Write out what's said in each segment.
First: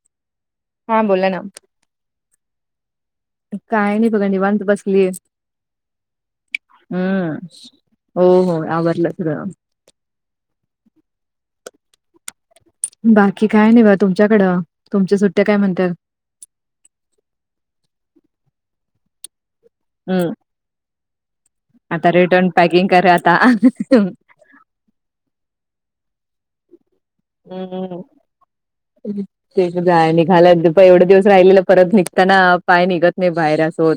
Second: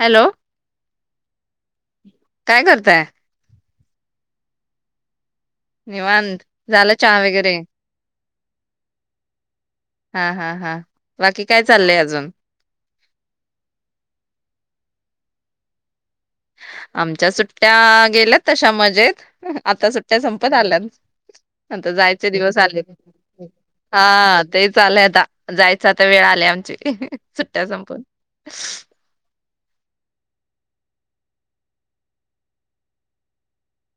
Hello हा बोलाना काय करताय? काय नाही थोडं निवांत बसलीये. निवांत. झालं चहा वगैरे? हो हो आवरंलं सगळं. हा हा हा बाकी काय चाललंय अजून बाकी काय नाही बा तुमच्याकडं. तुमच्या सुट्ट्या काय म्हणत्यात? आमच्या सुट्ट्या गेल्यात तशा मजेत आता सुट्ट्या हम्म संपत आल्यात आता जायचे रिटर्न दिवस पॅकिंग आलेत करा आता. हा तेच आलंय आता जायचं आता वेळ आ लय आमचे सुटट्या संपून हम्म ते जाय निघाला प एवढे दिवस राहिलेलं परत निघताना पाय निघत नाहीत.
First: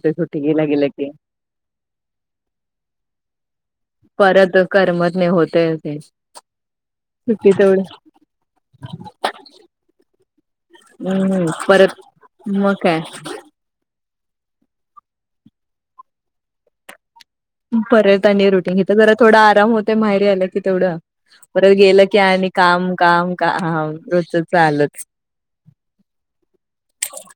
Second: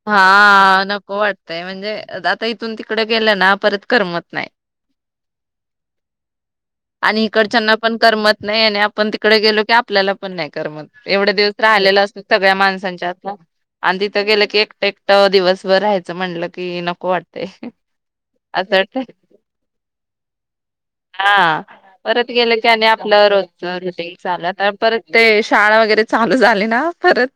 हा नको वाटतय म्हणजे आता इथून तिकड गेलं ना परत करमत नाही परत करमत नाही होतय ते आणि सुट्टी इकडच्याना तेवढ पण करमत नाही आणि आपण तिकडे गेलो की आपल्याला पण नाही करमत एवढ्या हम्म दिवस परत राहिलेला असत सगळ्या मग काय माणसांच्या आतला आणि त त गेल की एक एकटं दिवसभर राहायचं म्हटलं की नको वाट असं वाटतयं परत आणि रुटीन इथं जरा थोडा आराम होतोय माहेरी आला की तेवढं हा परत गेलं परत गेल की आणि काम आपलं काम रोजच काम रुटीन रोजच चालू परत चालूच. ते शाळा वगैरे चालू झाली ना परत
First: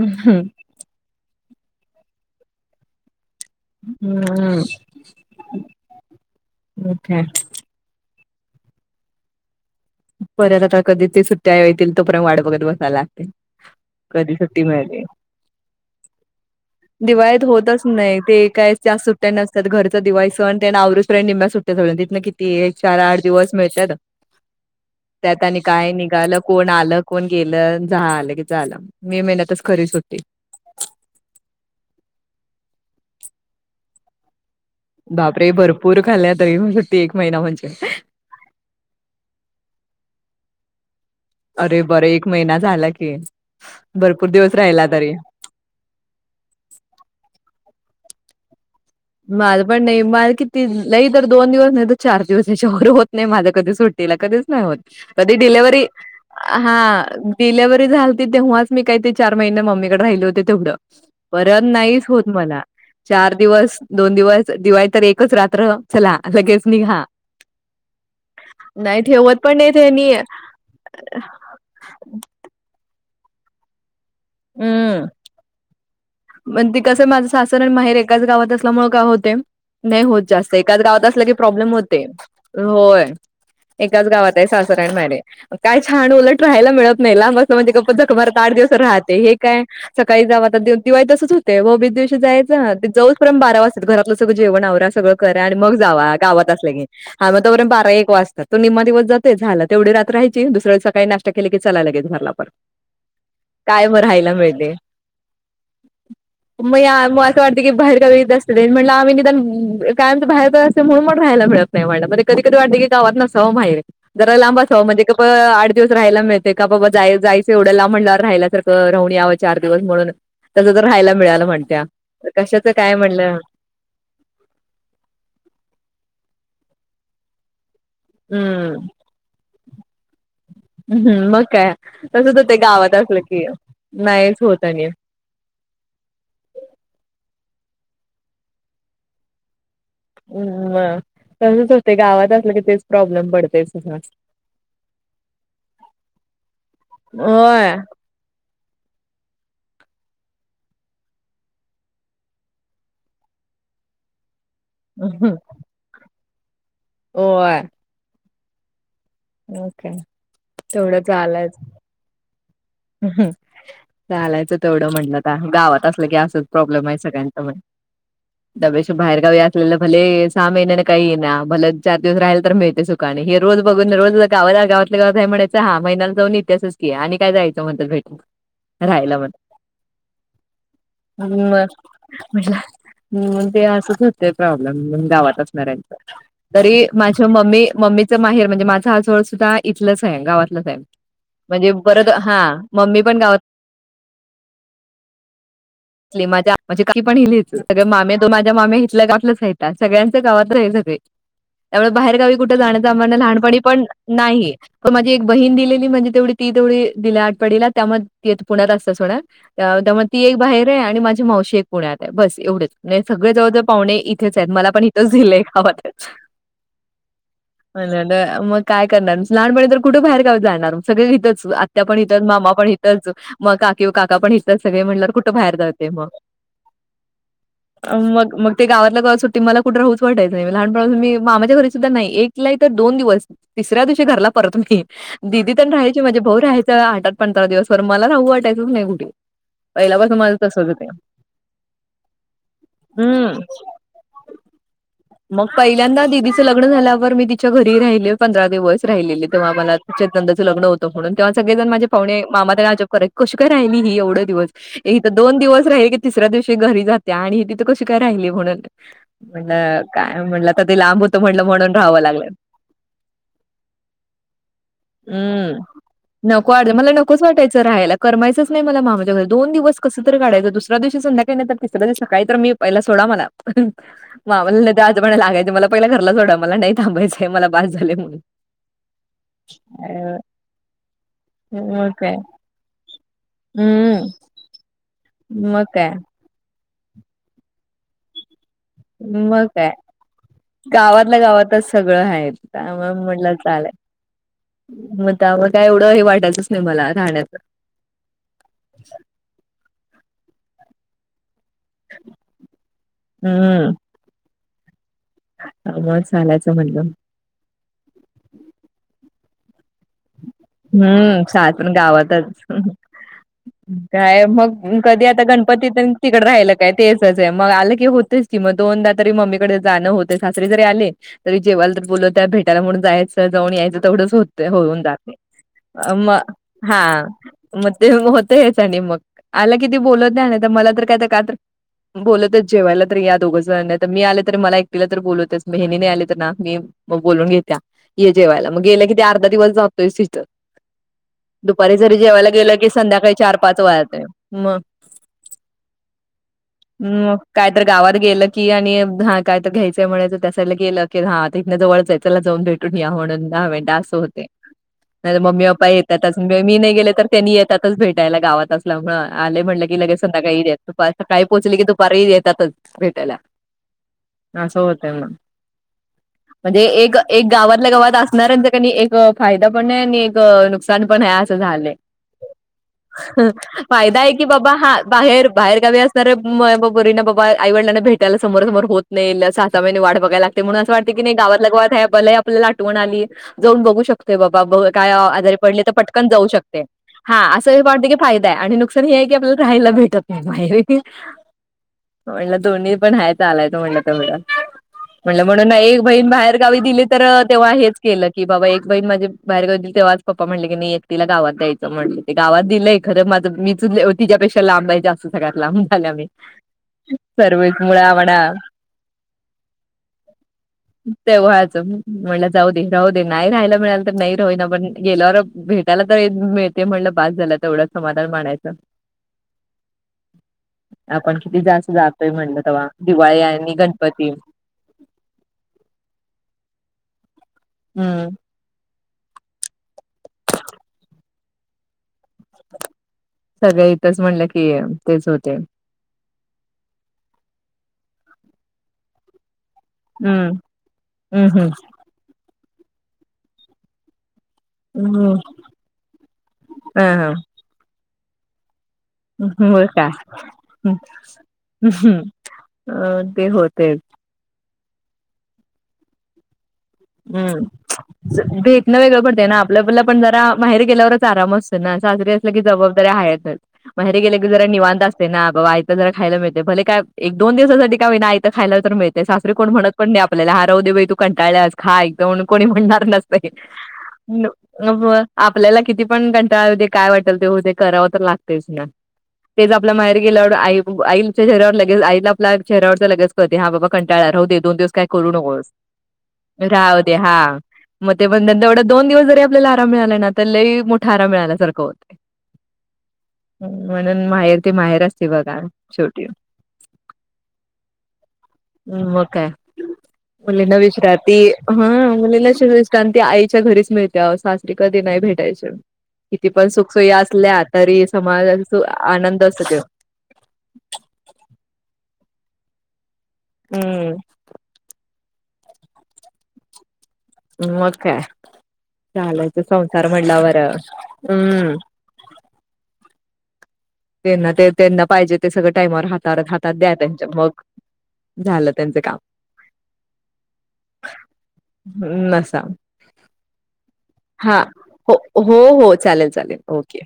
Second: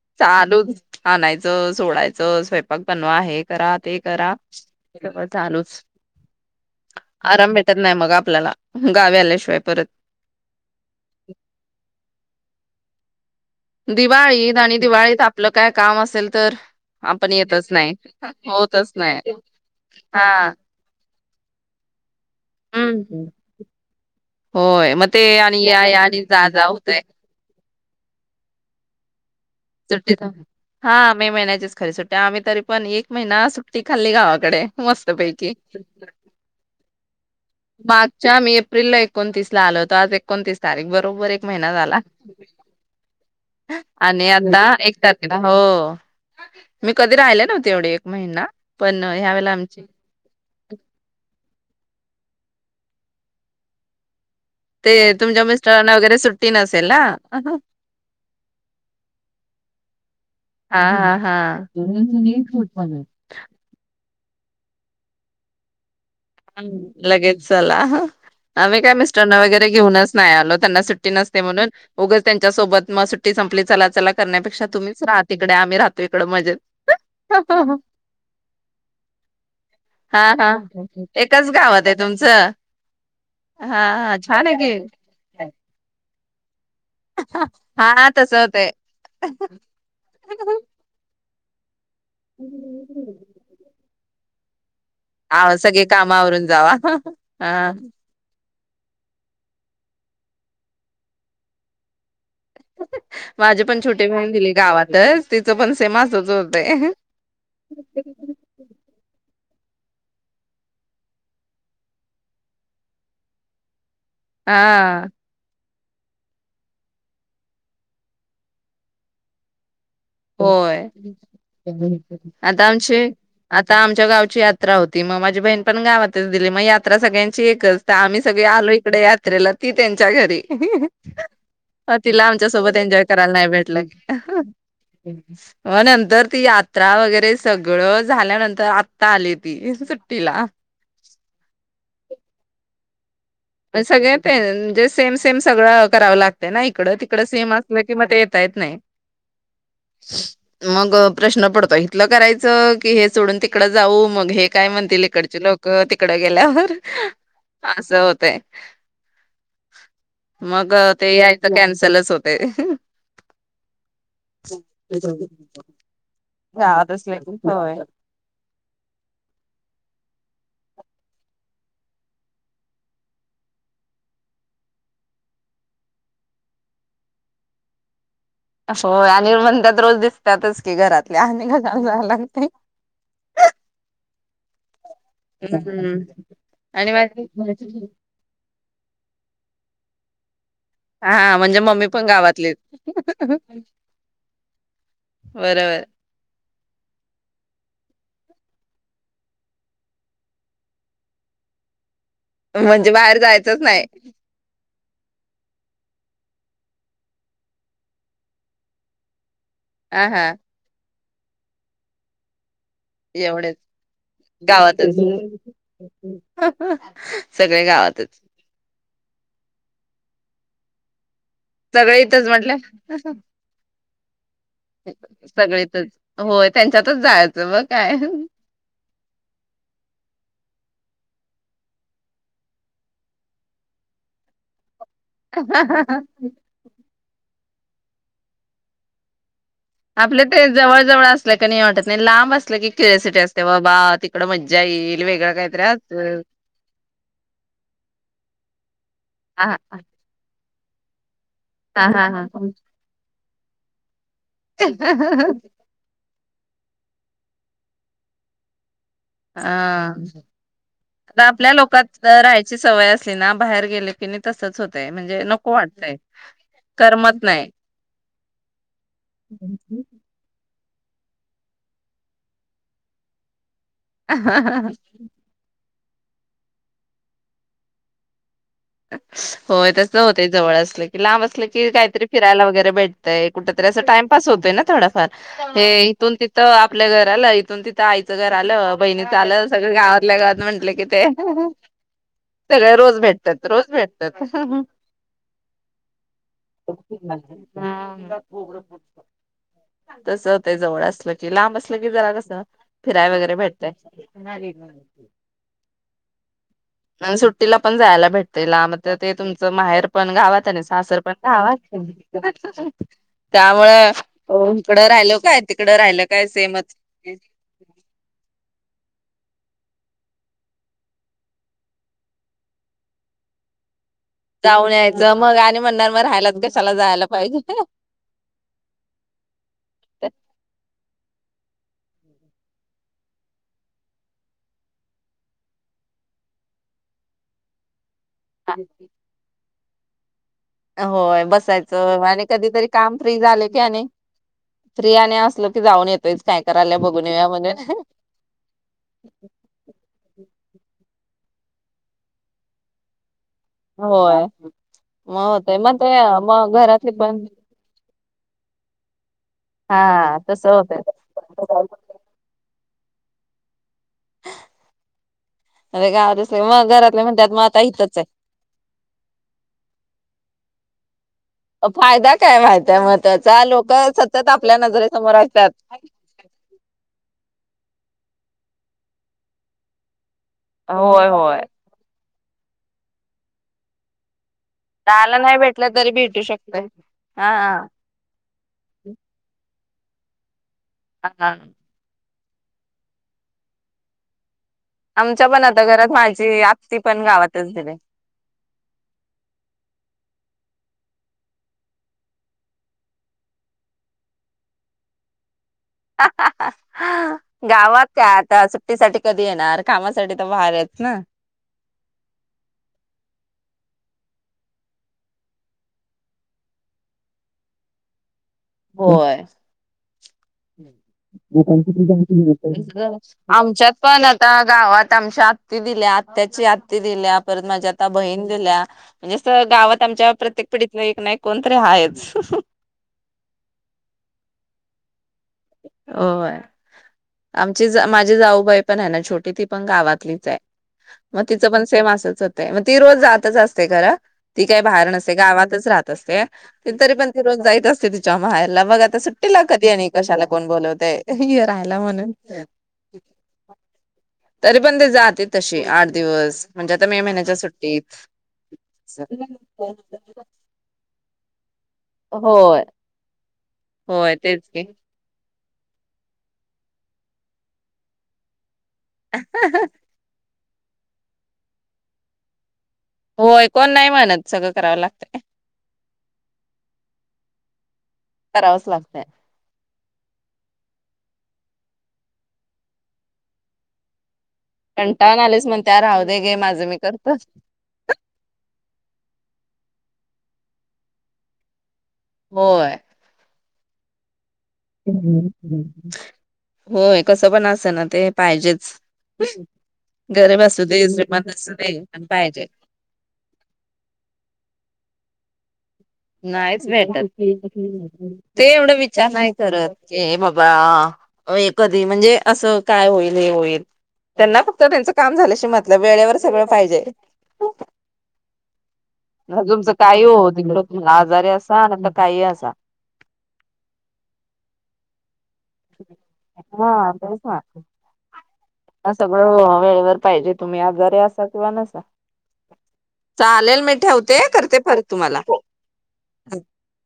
हम्म चालूच हा नाय [unintelligible] सोडायचं, स्वयंपाक बनवा हे. करा ते करा हे सगळ चालूच मग काय आराम भेटत नाही मग आपल्याला गावी आल्याशिवाय परत परत आता कधी ते सुट्ट्या येतील तोपर्यंत [unintelligible] कधी दिवाळीत सुट्टी आणि मिळायची? दिवाळीत आपलं काय काम असेल तर [inaudible] आपण दिवाळीत येतच होतच नाही ते काय होतच जास्त सुट्ट्या नाही नसतात घरचं हा दिवाळसण तेन आवरूसतो पर्यंत निम्म्या सुट्ट्या [unintelligible] तिथंन किती एक चार आठ हम्म दिवस मिळत्यात. होय म ते आणि या, या आणि जा, जा होतय आलं कोण गेलं झालं की झालं म मे महिन्या सुट्टी थांब हा मे महिन्याचीच खरी सुट्टी आम्ही तरी पण एक महिना सुट्टी खाल्ली गावाकडे. बापरे मस्तपैकी भरपूर खाल्ल्या तरी पण सुट्टी एक महिना म्हणजे माागच्या मे एप्रिलला एकोणतीसला आल होत आज एकोणतीस तारीख बर बरोबर एक महिना अरे झाला बरं एक महिना झाला की अ भरपूर आणि दिवस आता राहिला एक तरी तारखेला हो मी कधी राहिले नव्हते एवढी महिना पण ह्या वेळेला माझं आमची पण नाही माझं किती लई तर दोन दिवस नाही तर चार दिवस तेच्यावर होत नाही माझं कधी सुट्टीला खरंच नाही होत ते कधी तुमच्या डिलेव्हरी मिस्टरांना वगैरे सुट्टी नसेल ना हा डिलेव्हरी झालती तेव्हाच मी काही ते चार महिने मम्मीकडे राहिले होते तेवढं हा हा परत हा नाहीच होत मला चार दिवस दोन दिवस दिवाळी तर एकच रात्र चला लगेच निघा लगेच चला आम्ही काय नाही ठेवत मिस्टरांना पण वगैरे नाही घेऊनच त्यांनी नाही आलो त्यांना सुट्टी नसते म्हणून उगच त्यांच्या सोबत मग सुट्टी संपली चला चला करण्यापेक्षा तुम्हीच हम्म राहा तिकडे आम्ही राहतो इकडे मजेत. पण ते कस माझं सासर आणि माहेर एकाच गावात असल्यामुळे काय होतय नाही होत हा जास्त हा एकाच गावात असलं की एकाच प्रॉब्लेम गावात आहे होते, तुमचं? होय हा एकाच हा गावात छान आहे सासर की आणि [unintelligible] काय थां आणि उलट राहायला मिळत नाही लांब असलं म्हणजे गप हा झक तस मारत आठ होतय. दिवस राहत हे काय सकाळी जाव आता [unintelligible] तसंच होतंय ओ त्या दिवशी जायचं ते जाऊसतोपर्यंत बारा वाजतात घरात सगळं जेवण आवरा सगळं करा आ आणि मग सगळे जावा कामावरून गावात जावा. आसलकी आव तो पर्यंत हा बारा एक वाज तो निम्मा दिवस जाते झाला तेवढी रात राहायची दुसरेसकाळी नाश्ता केलं की चला लगेच घरला पर माझी पण काय म छोटी बहीण राहायला दिली मिळतंय, गावातच तिचं पण सेम असच होतय. मग या मग असं वाटते की बाहेर गावी जास्त वेळ म्हटलं आम्ही निदान काय आमच बाहेरच असल्यामुळ म्हणून मग राहायला मिळत नाही मला कधी कधी वाटते की गावात नसावं माहेर जरा लांब असाव हा म्हणजे कस किती दिवस रहायला मिळतय का बघूया जाय जायचं एवढ्या लांब म्हणल्यावर रहायला तर हो राहून याव चार दिवस म्हणून तसं होय तर राहायला मिळालं म्हणत्या तर आता कशाचं काय आमची म्हणलं आता आमच्या गावची यात्रा होती मग माझी बहीण पण गावातच दिलि मग या सगळ्यांची एकच आम्ही सगळे आलोय हम्म इकड यात्रेला ती त्यांच्या घरी मग काय तिला तसच आमच्या होते सोबत गावात एन्जॉय असलं करायला की नाही भेटलं नाहीच होत आणि अ नंतर ती यात्रा वगैरे सगळ झाल्या नंतर आता आले ती सुट्टीला हम्म कमीच हा ते गावात असलं की तेच प्रॉब्लेम पडतेच सगळे ते म्हणजे सेम सेम सगळं करावं लागतंय ना इकडं तिकडं सेम होय असलं कि मग ते येता येत नाही मग प्रश्न पडतो इथलं करायचं की हे सोडून तिकडं जाऊ मग हे काय म्हणतील इकडचे लोक तिक गेल्यावर होय ते म काय तेवढ ते यायचं चालायच कॅन्सलच होते. हम्म चालायच तेवढं म्हटलं आता गावात असलं की असच प्रोब्लेम आहे गावातच लगे सगळ्यांचा म्हणे होय त्या पेक्षा बाहेर गावी आसलेलं भले सहा महिन्याने का येईना भले चार दिवस राहायला तरी मिळत सुखाने हे रोज बग पण रोज गावातल्या गावात हाय म्हणायच हा महिन्याला जाऊन येत्यासच की आणि काय जायच म्हणत्यात होय राहायला पण आणि म्हणतात रोज दिसतातच की घरातल्या आणि हम्म घराला जायला लागतय. ते असच होतय प्रोब्लेम मग गावात हम्म असणाऱ्यांचं तरी आणि माझी माझ्या मम्मी मम्मीच माहेर माझं आझोळ सुद्धा इथलंच आहे गावात हा म्हणजे मम्मी पण परत हा गावातलीच मम्मी पण गाव बरोबर माझ काकी पण ह सगळे माम्या दोन माझ्या माम्या हितल्या गावातल्याच आहेता सगळ्यांच गावात आहे सगळे त्यामुळे बाहेर गावी कुठ जाण्याचा म्हणजे आम्हाला बाहेर लहान तरी जायचंच पण नाही नाही पण माझी एक बहीण दिलेली म्हणजे तेवढी ती तेवढी दिल्या आटपाडीला त्या मग ती आता पुण्यात असते सोडा त्या त्यामुळे हा ती हा एक बाहेर आहे आणि माझी मावशी एक पुण्यात आहे बस एवढंच एवढेच गावातच इथंच दिलंय गावातच सगळे गावातच मग काय करणार? लहानपणी तर कुठं बाहेरगावी जाणार? सगळीक हितंच आत्या पण सगळे हितंच, इथच मामा म्हटलं पण हितंच, मग का त्यू काका पण सगळे म्हणल्यावर कुठं बाहेर सगळे इथच जाते मग होय त्यांच्यातच जायचं मग काय मग मग ते गावातल्या गावात सुट्टी मला कुठ राहूच वाटायचं नई लहानपणा पासून मी मामाच्या घरी सुद्धा नाई इ तल्या इत दोन दिवस तिसऱ्या दिवशी घरला परत मी दीदी तेण रहायचे माझे भाऊ रहायचा आट आट पंधरा दिवसभर मला राहू वाटायचंच नाही कुठे पहिल्यापासून आपलं माझं ते तसंच जवळ जवळ असल कनी वाटत नई लांब असल की क्युरिसिटी हम्म. असते बाबा तिकड मज्जा येईल वेगळं मग काहीतरी पयल्यांदा दिदीचं लग्न झाल्यावर मी तिच्या घरी राहिले पंधरा दिवस राहिलेले तेव्हा असल मला चेतन दाच च लग्न होत म्हणून तेव्हा सगळेजण हा माझे हा पाहुणे हा मामा तेण अजब कराय कशी काय राहिली ही एवढं दिवस ये हितं हा दोन दिवस राही की तिसऱ्या दिवशी घरी जा त्या आणि तिथं कशी काय राहिली म्हणून म्हण काय म्हणलं आता ते लांब होत आता म्हणलं आपल्या म्हणून राहवं लोकात लागल राहायची सवय असली ना बाहेर गेले की नाही तसच होतय उ म्हणजे नको वाटतय नको वाटतय मला नकोच करमत नाही वाटायच राहायला करमायचच नाही मला मामा च्या घरी दोन दिवस कसं तर काढायचं दुस ऱ्या दिवशी संध्याकाळी नाही तर तिसऱ्या दिवशी सकाळी तर मी पयला सोडा मला नाव लिल्यात त्या आजोबांना लागायच म लप पयला घरला सोडा मला नाई थांबायचंय मला बास झालय म्हणून होय तस होतय जवळ असलं की लांब असलं की मग कायतरी काय फिरायला वगैरे भेट ते कुठ तरी असं हम्म टाइमपास होतोय ना थोडाफार मग हे काय इथून तिथं अ आपल्या घराला इथून तिथं आईचं घर जालं बहिणीच मग आलं काय सगळ गावातल्या गावात म्हंटलं की ते गावातल्या गावातच सगळं आहे सगळ त्यामुळे रोज भेट म्हटलं रोज चालेल भेटत्यात मग त्यामुळे काय एवढं हे वाटायचंच नाही मला राहण्याचं तस होतय जवळ असल ते लांब असल की जरा कस फिराय वगैरे भेटतय, हम्म [unintelligible] [unintelligible] त्यामुळे चालायच आन् सुट्टीला पण जायाला भेटतय लांब त ते तुम च माहेर पण गावात आणि सासर पण हम्म सासण गावातच त्यामुळे काय मग इकडं कधी राहिल आता काय गणपती तिकडं तेन राहिलं तिकड राहिल काय सेमच तेचच ये मग आलं की होतयच कि म दोनदा तरी मम्मीकडे जाणं होतय सासरी जरी आले तरी जेवायला तर बोलवत्या भेटायला म्हणून जायचं जाऊन यायचं तेवढंच होते जाऊन होऊन जाते यायचं मग आणि म्हणणार मग राहायलाच कशाला हा जायला पाहिजे मग ते होतयच आणि मग आला कि ती बोलत नाही ना तर मला तर काय का तर बोलतच जेवायला तर या दोघं जण नाही तर मी आले तरी मला एकटीला तर बोलवतेच मग हेनी नाही आली तर ना मी मग बोलवुन घेत्या हे जेवायला मग गेले की अर्धा दिवस बस इथं होय दुपारी जर बसायचं आणि जेवायला गेलं कधीतरी की काम संध्याकाळी फ्री झाले चार-पाच की आणि वाळतंय मग फ्री आणि असलो की जाऊन येतोयच काय करायला बघून येऊया कायतर म्हणून गावात गेलं की आणि हं काय तर घ्यायचंय म्हणायचं तसं गेलं की हा आता इथन जवळच चला जाऊन भेटून या म्हणून दहा मिेनट असं होय होतय नाही तर मग मम्मी होतय पप्पा मग ते येतातच मग मी नाही घरातली गेले तर पण त्येनी येतातच भेटायला गावात असल्यामुळं आले म्हटलं की लगेच हा संध्याकाळी तस सकाळी पोचले की होतय दुपारी येतातच भेटायला असं होतय मग अरे गावात असल्या म्हणजे मग एक घरातले एक म्हणतात मग आता गावातल्या गावात इथंच आहे असणाऱ्यांचा कणी एक फायदा आणि एक नुकसान पण हाय आ झाले फायदा काय माहितय मग त्याचा लोक फायदा आहे की सतत बाबा आपल्या हा नजरेसमोर बाहेर असतात बाहेर गावी असणाऱ्या पोरींना बाबा आईवडिलांना भेटयला समोरा समोर होत नाही सहा सहा महिने वाट बघाय लाग ते म्हणून असं वाटत क होय नाही होय गाावातल्या गावात आहे ब आपल्याला आठवण आली जाऊन बघू शकतोय बा [unintelligible] काय आवं दहाला आजारी नाही पडले भेटलं तर तरी पटकन भेटू जाऊ शकते शकतय हा हां असंही वाटतं की फायदाय आणि नुकसान हे आहे की आपल्याला राहायला भेटत नाही भाहेहे [inaudible] म्हणलं दोन्ही पण हाय चालायचं म्हणलं तेवढ म्हणलं आमच्या पण म्हणून आता एक घरात बहीण बाहेर माझी गावी आत्ती दिली पण तर तेव्हा गावातच हेच दिले केलं की बाबा एक बहीण माझी बाहेर गावात दिलं तेव्हाच पप्पा म्हटले की नाही एकटीला गावात द्यायच म्हटलं ते गावात दिलंय खरं माझं मीच तिच्यापेक्षा लांब हायं जास्त सगळ्यात लांब आल्या मी सर्विसमुळे गावात काय आम्हानां आता सुट्टीसाठी कधी येणार कामासाठी तर बाहेर आहेत ना तेव्हाच म्हणलं जाऊ दे राहू दे नाही राहायला मिळाल नई रहीना पण गेल्यावर भेटायला तर मिळतंय म्हणलं बास झालं तेवढंच समाधान मानायचं व्हय आपण किती जास्त जातोय म्हणलं तेव्हा [unintelligible] दिवाळी आणि आमच्यात पण गणपती. आता गावात आमच्या आत्ती दिल्या आत्याची आ ती दिल्या परत माझी आता हम्म बहीण दिल्या जसं गावात आमच्या प्रत्येक पिढीतलं एक ना एक कोणतर हायच [inaudible] सगळ इथंच म्हणलं की तेच होतय हो आमची माझी जाऊबाई पण आहे ना छोटी ती पण गावातलीच आहे हम्म. मग हम्म तिच पण सेम असच मग ती रोज जातच असते खर ती काही बाहेर नसते हम्म. गावातच राहत असते ह तरी पण ती रोज जाईत असते चा माहेरला बघत त ह सुट्टीला हो कधी का आणि चला कोण हं, बोलवतय ये रहायला हं. म्हणून अ ते होतेच. तरी पण ते जाते तशी आठ दिवस म्हणजे आता मे महिन्याच्या सुट्टीत हम्म भेटणं वेगळं पडतंय ना आपल आपलं पण जरा माहेरी गेल्यावरच आराम असतो ना सासरी असल की होय जबाबदारी हायेतच माहेरी होय गेले की तेच जरा निवांत असतय ना हा बाबा आयतं जरा खायला मिळतय भले काय एक दोन दिवसासाठी का होईना आयतं खायला तर मिळतंय सासरी कोण म्हणत पण नाही आपल्याला हा राहूदे बाई तू कंटाळ्यास खा आयत म्हणून कोणी म्हणणार नसतंय होय कोण नाही न म्हणत सगळं करावं व लागतंय आपल्याला किती पण कंटाळा येऊ दे काय वाट चल ते होऊ दे करावं तर लागतंयच ना करावंच लागतंय तेच आप आपल्या माहेरी गेल्यावर आई आईचा चेहऱ्यावर लगेच आईला आपल्या चेहऱ्यावरच लगेच कळतंय हा बाबा कंटाळल्या राहूदे कंटाळून आलीयासं म्हणत्या राहूदे घे माझं मी राहूदे करतो हा मग ते [unintelligible] तेवढे दोन दिवस जरी आपल्याला काम मिळालंय ना तर लय मोठा आराम मिळाल्यासारखं होतं होय हम्म म्हणून माहेर ते माहेर [inaudible] असते बघा शेवटी होय कसं पण अस ना ते पाहिजेच मग गरीब असुदे श्री ती हं मुलीला [unintelligible] शांती आईच्या घरीच मिळते वो सासरी कधी नाही काय भेटायचं नाहीच भेट ते समाजात एवढं विचार आनंद नाही असतो त्यो. करत की बाबा ए कधी म्हणजे असं काय होईल जे होईल हम्म त्यांना फक्त त्यांच काम झाल्याशी मतलब वेळेवर सगळं पाहिजे मग काय चालायच संसार म्हटलावर मग आजारी असा नाहीतर काही असा त्यांना ते त्यांना पाहिजेत ते सगळं टाईमावर हातवर हातात द्या हा त्यांच्या तेच मग झालं त्यांच ना काम सगळं वेळेवर पाहिजे तुम्ही आजारी असा किंवा नसा नसा चालेल मी ठेवते हा करते परत हो तुम्हाला हो चालेल चालेल ओके